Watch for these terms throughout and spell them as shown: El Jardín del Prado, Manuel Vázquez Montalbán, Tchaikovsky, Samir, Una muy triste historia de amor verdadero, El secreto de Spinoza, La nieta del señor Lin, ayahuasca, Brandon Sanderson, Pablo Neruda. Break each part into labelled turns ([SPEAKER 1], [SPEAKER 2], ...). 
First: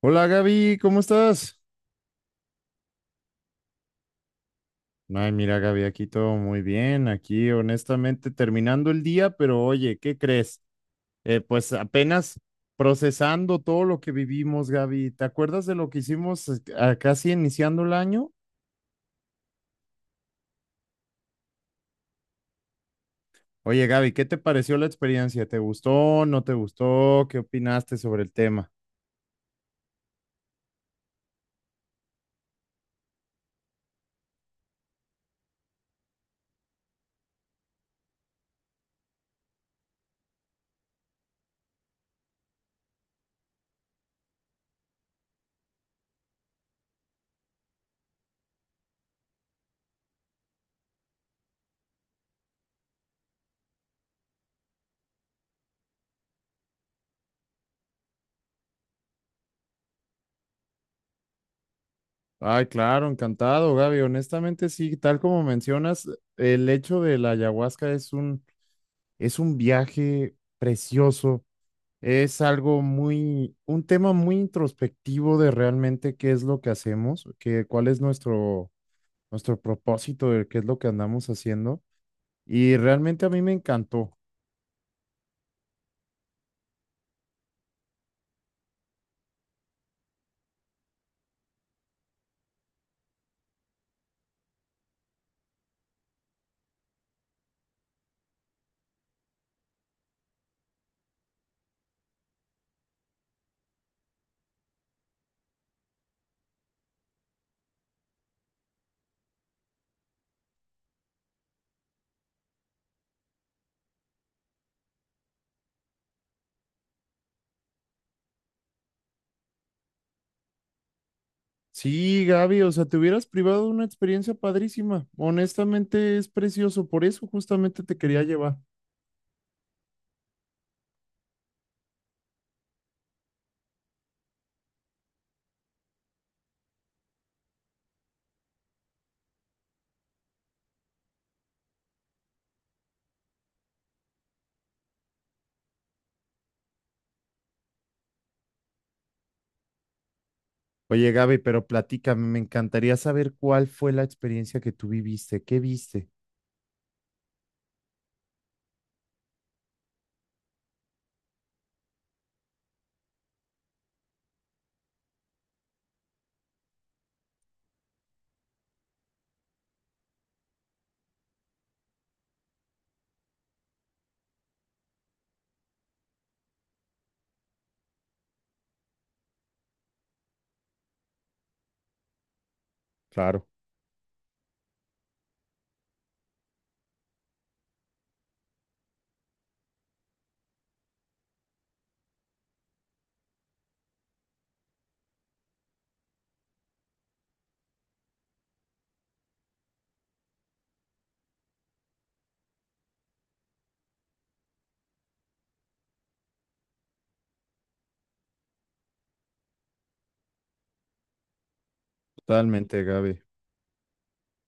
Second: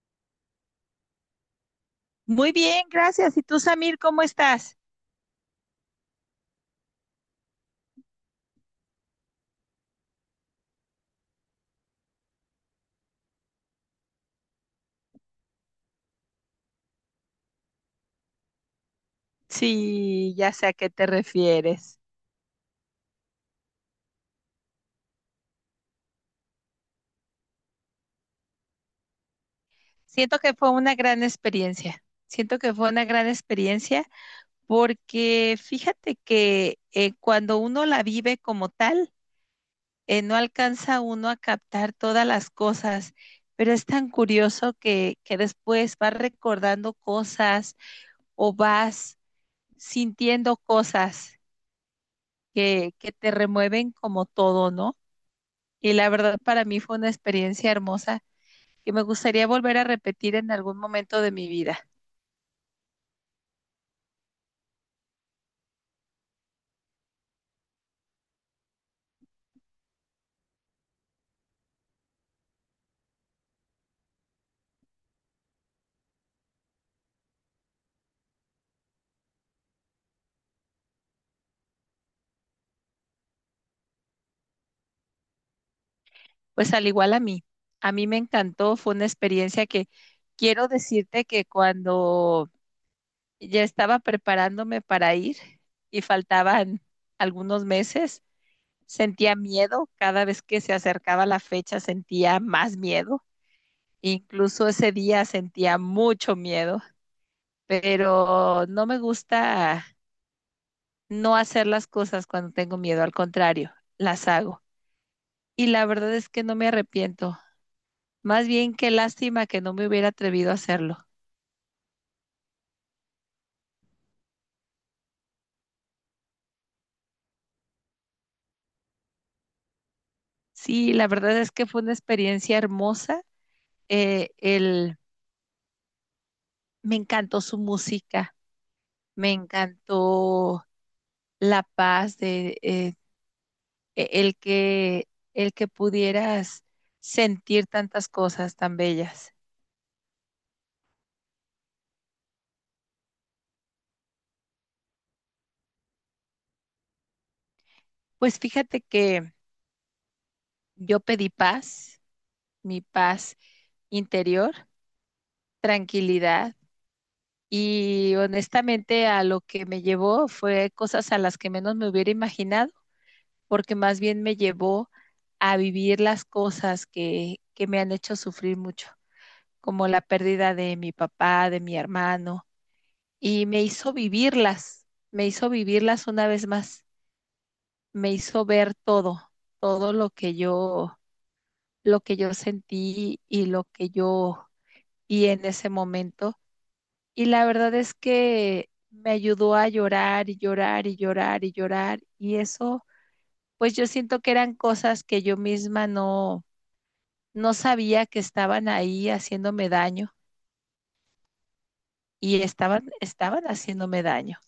[SPEAKER 1] Hola Gaby, ¿cómo estás?
[SPEAKER 2] Muy bien, gracias. ¿Y tú, Samir, cómo estás?
[SPEAKER 1] Ay, mira Gaby, aquí todo muy bien, aquí honestamente terminando el día, pero oye, ¿qué crees? Pues apenas procesando todo lo que vivimos, Gaby. ¿Te acuerdas de lo que hicimos casi iniciando el año?
[SPEAKER 2] Sí, ya sé a qué te refieres.
[SPEAKER 1] Oye Gaby, ¿qué te pareció la experiencia? ¿Te gustó? ¿No te gustó? ¿Qué opinaste sobre el tema?
[SPEAKER 2] Siento que fue una gran experiencia. Siento que fue una gran experiencia porque fíjate que cuando uno la vive como tal, no alcanza uno a captar todas las cosas, pero es tan curioso que después vas recordando cosas o vas sintiendo cosas que te remueven como todo, ¿no? Y la verdad para mí fue una experiencia hermosa que me gustaría volver a repetir en algún momento de mi vida.
[SPEAKER 1] Ay, claro, encantado, Gaby. Honestamente, sí, tal como mencionas, el hecho de la ayahuasca es un viaje precioso. Es algo muy, un tema muy introspectivo de realmente qué es lo que hacemos, que, nuestro propósito, de qué es lo que andamos haciendo. Y realmente a mí me encantó.
[SPEAKER 2] Pues al igual a mí me encantó, fue una experiencia que quiero decirte que cuando ya estaba preparándome para ir y faltaban algunos meses, sentía miedo. Cada vez que se acercaba la fecha sentía más miedo, incluso ese día sentía mucho miedo, pero no me gusta no hacer las cosas cuando tengo miedo, al contrario, las hago. Y la verdad es que no me arrepiento. Más bien qué lástima que no me hubiera atrevido a hacerlo.
[SPEAKER 1] Sí, Gaby, o sea, te hubieras privado de una experiencia padrísima. Honestamente es precioso, por eso justamente te quería llevar.
[SPEAKER 2] Sí, la verdad es que fue una experiencia hermosa. Eh, el, me encantó su música, me encantó la paz de e-, el que el que pudieras sentir tantas cosas tan bellas.
[SPEAKER 1] Oye, Gaby, pero platícame, me encantaría saber cuál fue la experiencia que tú viviste, qué viste.
[SPEAKER 2] Pues fíjate que yo pedí paz, mi paz interior, tranquilidad, y honestamente a lo que me llevó fue cosas a las que menos me hubiera imaginado, porque más bien me llevó a vivir las cosas que me han hecho sufrir mucho, como la pérdida de mi papá, de mi hermano, y
[SPEAKER 1] Claro,
[SPEAKER 2] me hizo vivirlas una vez más, me hizo ver todo, todo lo que yo sentí y lo que yo vi en ese momento. Y la verdad es que me ayudó a llorar y llorar y llorar y llorar. Y eso, pues yo siento que eran cosas que yo misma no sabía que estaban ahí haciéndome daño, y
[SPEAKER 1] totalmente,
[SPEAKER 2] estaban,
[SPEAKER 1] Gaby.
[SPEAKER 2] estaban haciéndome daño.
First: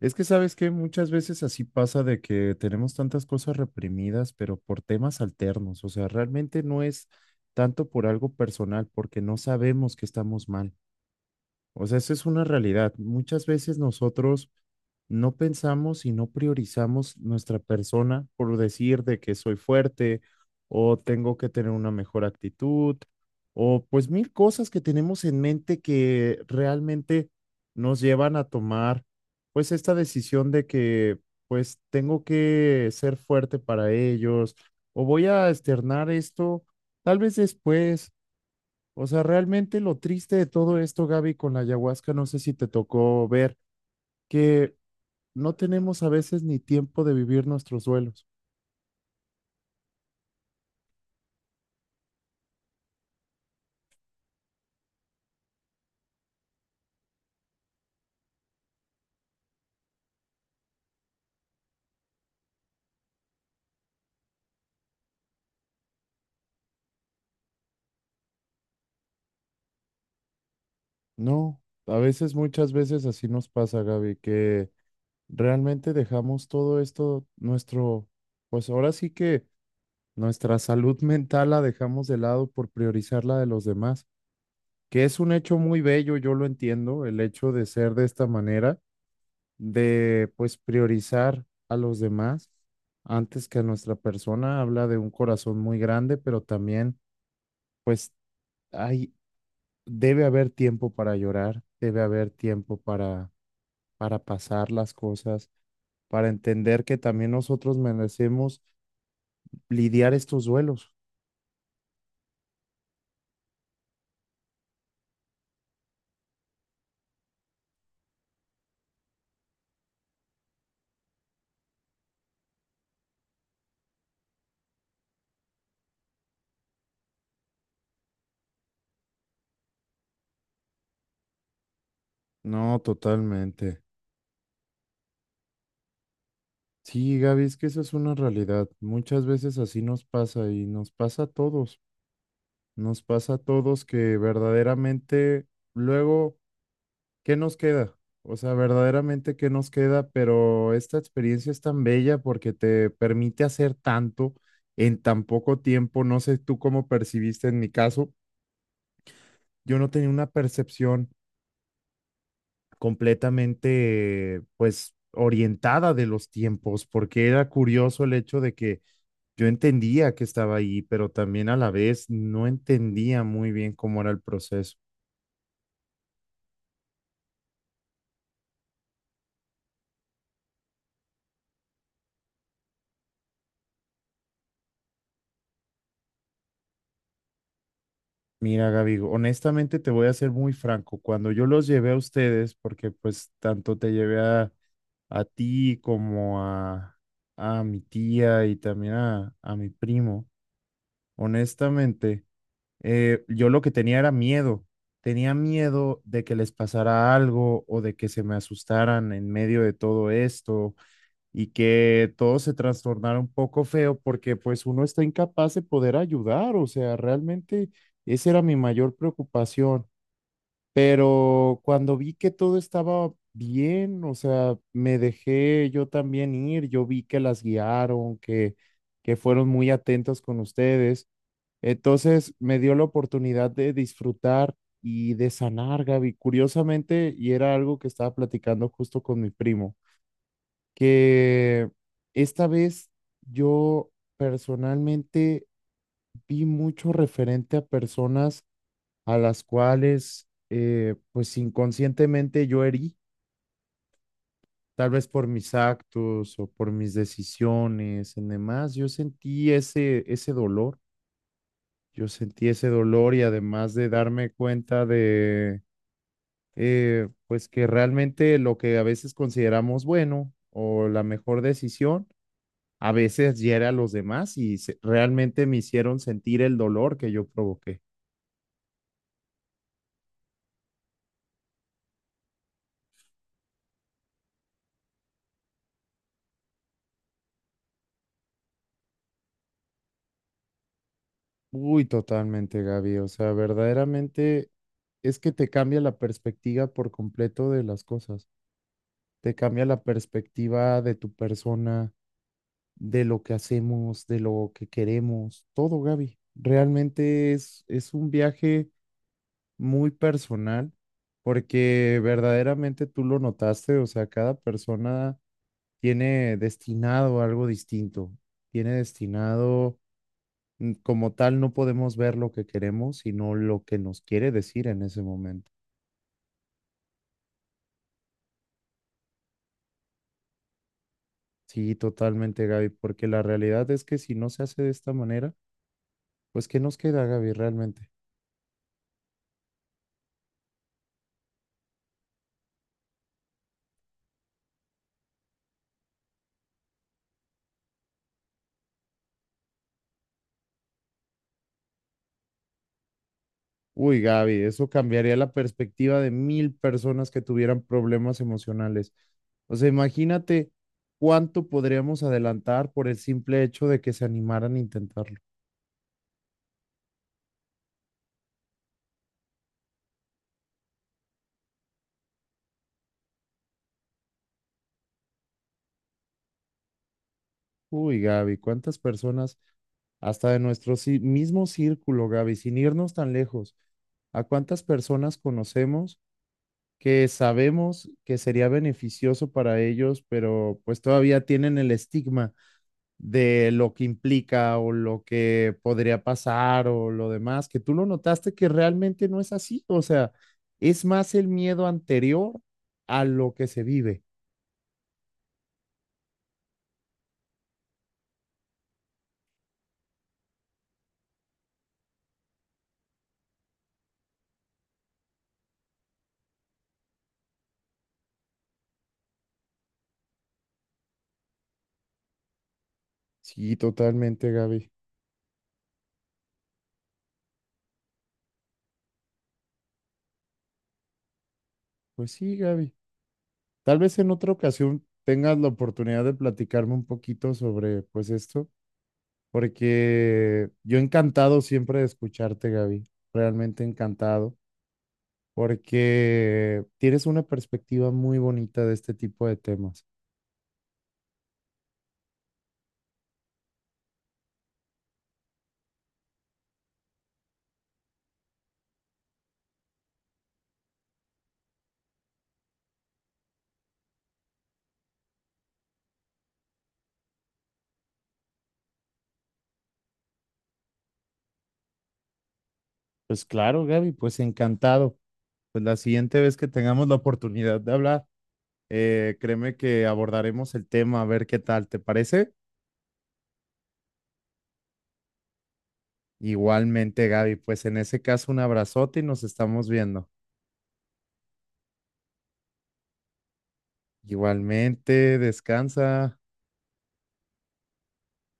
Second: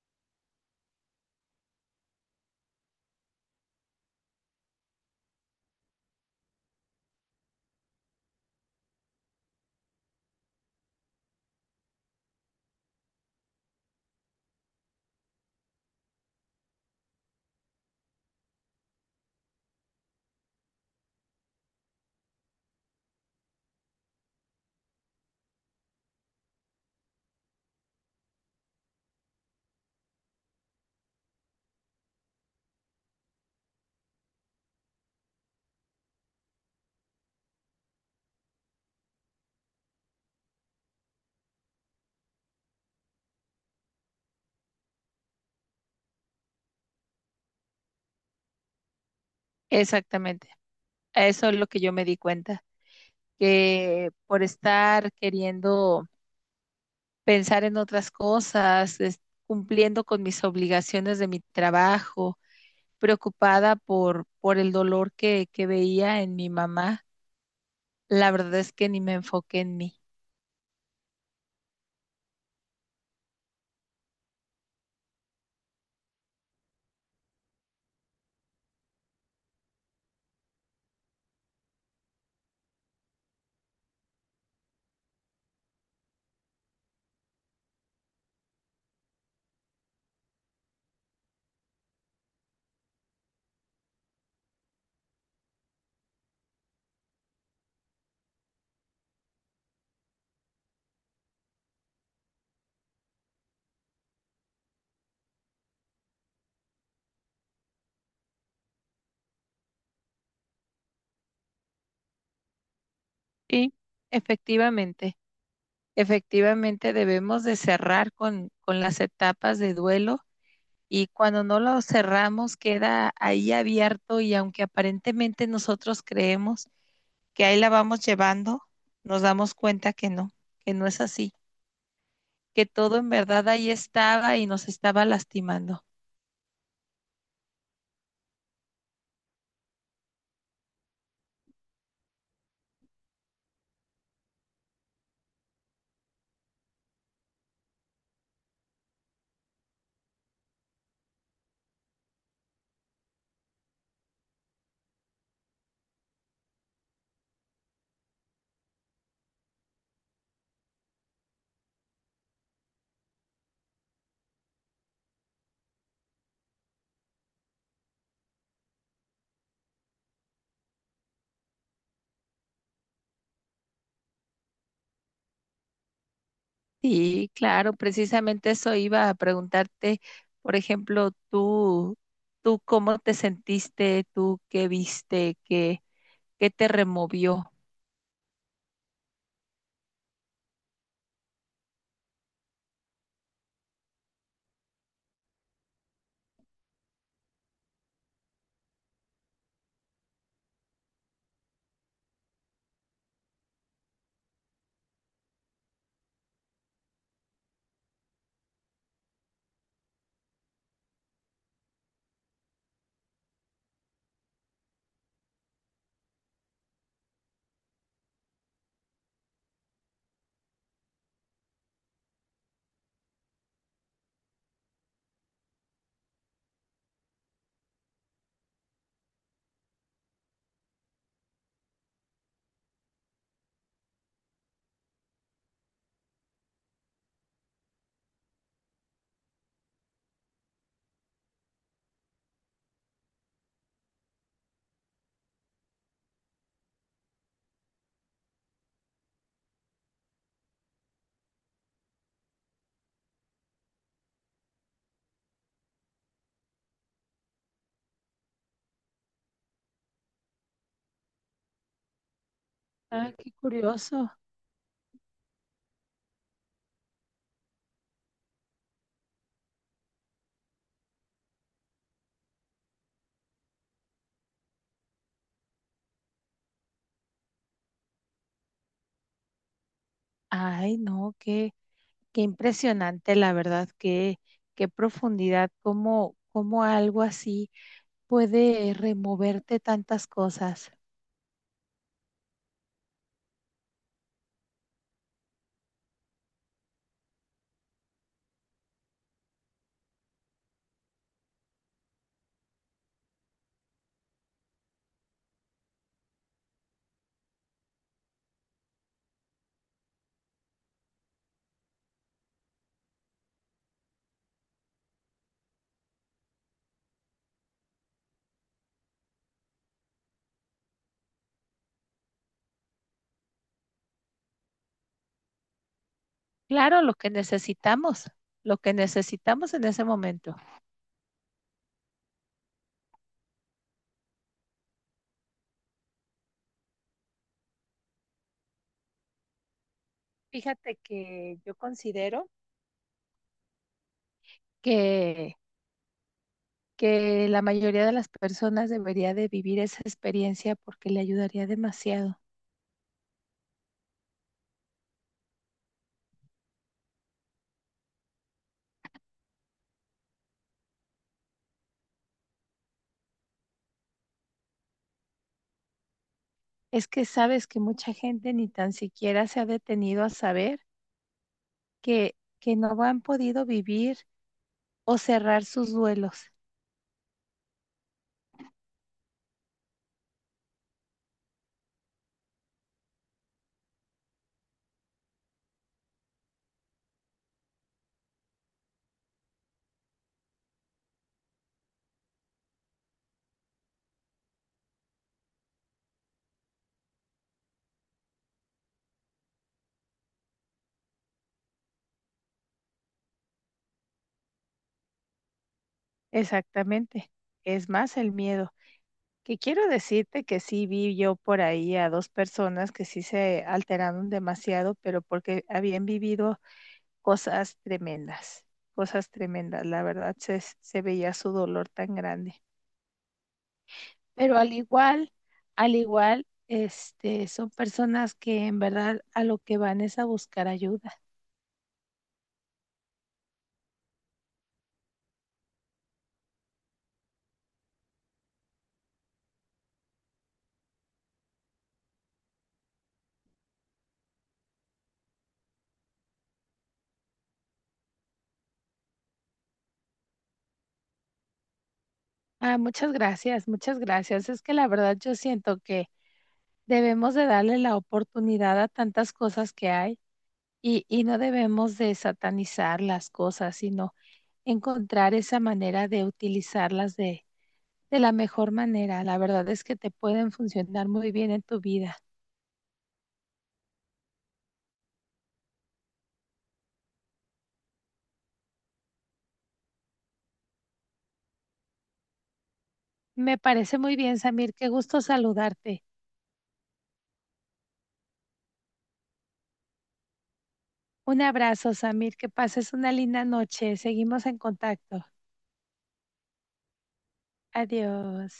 [SPEAKER 1] Es que sabes que muchas veces así pasa de que tenemos tantas cosas reprimidas, pero por temas alternos. O sea, realmente no es tanto por algo personal, porque no sabemos que estamos mal. O sea, esa es una realidad. Muchas veces nosotros no pensamos y no priorizamos nuestra persona por decir de que soy fuerte o tengo que tener una mejor actitud o pues mil cosas que tenemos en mente que realmente nos llevan a tomar pues esta decisión de que pues tengo que ser fuerte para ellos o voy a externar esto tal vez después. O sea, realmente lo triste de todo esto, Gaby, con la ayahuasca, no sé si te tocó ver que no tenemos a veces ni tiempo de vivir nuestros duelos.
[SPEAKER 2] Exactamente. Eso es lo que yo me di cuenta, que por estar queriendo pensar en otras cosas, cumpliendo con mis obligaciones de mi trabajo, preocupada por el dolor que veía en mi mamá. La verdad es que ni me enfoqué en mí.
[SPEAKER 1] No, a veces, muchas veces así nos pasa, Gaby, que realmente dejamos todo esto, nuestro, pues ahora sí que nuestra salud mental la dejamos de lado por priorizar la de los demás, que es un hecho muy bello, yo lo entiendo, el hecho de ser de esta manera de pues priorizar a los demás antes que a nuestra persona. Habla de un corazón muy grande, pero también pues hay, debe haber tiempo para llorar, debe haber tiempo para pasar las cosas, para entender que también nosotros merecemos lidiar estos duelos.
[SPEAKER 2] Y efectivamente, efectivamente debemos de cerrar con las etapas de duelo, y cuando no lo cerramos queda ahí abierto, y aunque aparentemente nosotros creemos que ahí la vamos llevando, nos damos cuenta que no es así, que
[SPEAKER 1] No,
[SPEAKER 2] todo en verdad ahí
[SPEAKER 1] totalmente.
[SPEAKER 2] estaba y nos estaba lastimando.
[SPEAKER 1] Sí, Gaby, es que esa es una realidad. Muchas veces así nos pasa y nos pasa a todos. Nos pasa a todos que verdaderamente luego ¿qué nos queda? O sea, verdaderamente, ¿qué nos queda? Pero esta experiencia es tan bella porque te permite hacer tanto en tan poco tiempo. No sé tú cómo percibiste en mi caso. Yo no tenía una percepción completamente, pues, orientada de los tiempos, porque era curioso el hecho de que yo entendía que estaba ahí, pero también a la vez no entendía muy bien cómo era el proceso.
[SPEAKER 2] Sí, claro, precisamente eso iba a preguntarte. Por ejemplo, tú cómo te sentiste, tú qué viste, qué, qué te removió.
[SPEAKER 1] Mira, Gaby, honestamente te voy a ser muy franco. Cuando yo los llevé a ustedes, porque pues tanto te llevé a ti como a mi tía y también a mi primo, honestamente, yo lo que tenía era miedo. Tenía miedo de que les pasara algo o de que se me asustaran en medio de todo esto y que todo se trastornara un poco feo porque pues uno está incapaz de poder ayudar, o sea, realmente esa era mi mayor preocupación, pero cuando vi que todo estaba bien, o sea, me dejé yo también ir, yo vi que las guiaron, que fueron muy atentos con ustedes, entonces me dio la oportunidad de disfrutar. Y de sanar, Gaby, curiosamente, y era algo que estaba platicando justo con mi primo que esta vez yo personalmente vi mucho referente a personas a las cuales pues inconscientemente yo herí, tal vez por mis actos o por mis decisiones y demás, yo sentí ese dolor, yo sentí ese
[SPEAKER 2] Ah,
[SPEAKER 1] dolor y
[SPEAKER 2] qué
[SPEAKER 1] además de
[SPEAKER 2] curioso.
[SPEAKER 1] darme cuenta de pues que realmente lo que a veces consideramos bueno o la mejor decisión, a veces hiere a los demás realmente me hicieron sentir el dolor que yo provoqué.
[SPEAKER 2] Ay, no, qué, qué impresionante, la verdad, qué, qué profundidad, cómo, cómo algo así puede removerte tantas cosas.
[SPEAKER 1] Uy, totalmente, Gaby. O sea, verdaderamente es que te cambia la perspectiva por completo de las cosas. Te cambia la perspectiva de tu persona, de lo que hacemos, de lo que queremos, todo, Gaby. Realmente es un viaje muy personal porque verdaderamente tú lo notaste, o sea, cada persona tiene destinado algo distinto, tiene destinado, como tal, no podemos ver lo que queremos, sino lo que nos quiere decir en ese momento.
[SPEAKER 2] Claro, lo que necesitamos en ese momento.
[SPEAKER 1] Sí, totalmente, Gaby, porque la realidad es que si no se hace de esta manera, pues ¿qué nos queda, Gaby, realmente?
[SPEAKER 2] Fíjate que yo considero que la mayoría de las personas debería de vivir esa experiencia porque le ayudaría demasiado.
[SPEAKER 1] Uy, Gaby, eso cambiaría la perspectiva de mil personas que tuvieran problemas emocionales. O sea, imagínate cuánto podríamos adelantar por el simple hecho de que se animaran a intentar.
[SPEAKER 2] Es que sabes que mucha gente ni tan siquiera se ha detenido a saber que no han podido vivir o cerrar sus duelos.
[SPEAKER 1] Uy, Gaby, ¿cuántas personas, hasta de nuestro mismo círculo, Gaby, sin irnos tan lejos, a cuántas personas conocemos que sabemos que sería beneficioso para ellos, pero pues todavía tienen el estigma de lo que implica o lo que podría pasar o lo demás, que tú lo notaste que realmente no es así, o sea, es más el miedo anterior a lo que se vive.
[SPEAKER 2] Exactamente. Es más el miedo. Que quiero decirte que sí vi yo por ahí a dos personas que sí se alteraron demasiado, pero porque habían vivido cosas tremendas, cosas tremendas. La verdad se, se veía su dolor tan grande.
[SPEAKER 1] Sí, totalmente,
[SPEAKER 2] Pero
[SPEAKER 1] Gaby.
[SPEAKER 2] al igual, este, son personas que en verdad a lo que van es a buscar ayuda.
[SPEAKER 1] Pues sí, Gaby. Tal vez en otra ocasión tengas la oportunidad de platicarme un poquito sobre pues esto, porque yo encantado siempre de escucharte, Gaby, realmente encantado, porque tienes una perspectiva muy bonita de este tipo de temas.
[SPEAKER 2] Ah, muchas gracias, muchas gracias. Es que la verdad yo siento que debemos de darle la oportunidad a tantas cosas que hay, y no debemos de satanizar las cosas, sino encontrar esa manera de utilizarlas de la mejor manera. La verdad es que te pueden funcionar muy bien en tu vida.
[SPEAKER 1] Pues claro, Gaby, pues encantado. Pues la siguiente vez que tengamos la oportunidad de hablar, créeme que abordaremos el tema a ver qué tal, ¿te parece?
[SPEAKER 2] Me parece muy bien, Samir, qué gusto saludarte.
[SPEAKER 1] Igualmente, Gaby, pues en ese caso un abrazote y nos estamos viendo.
[SPEAKER 2] Un abrazo, Samir. Que pases una linda noche. Seguimos en contacto.
[SPEAKER 1] Igualmente, descansa.
[SPEAKER 2] Adiós.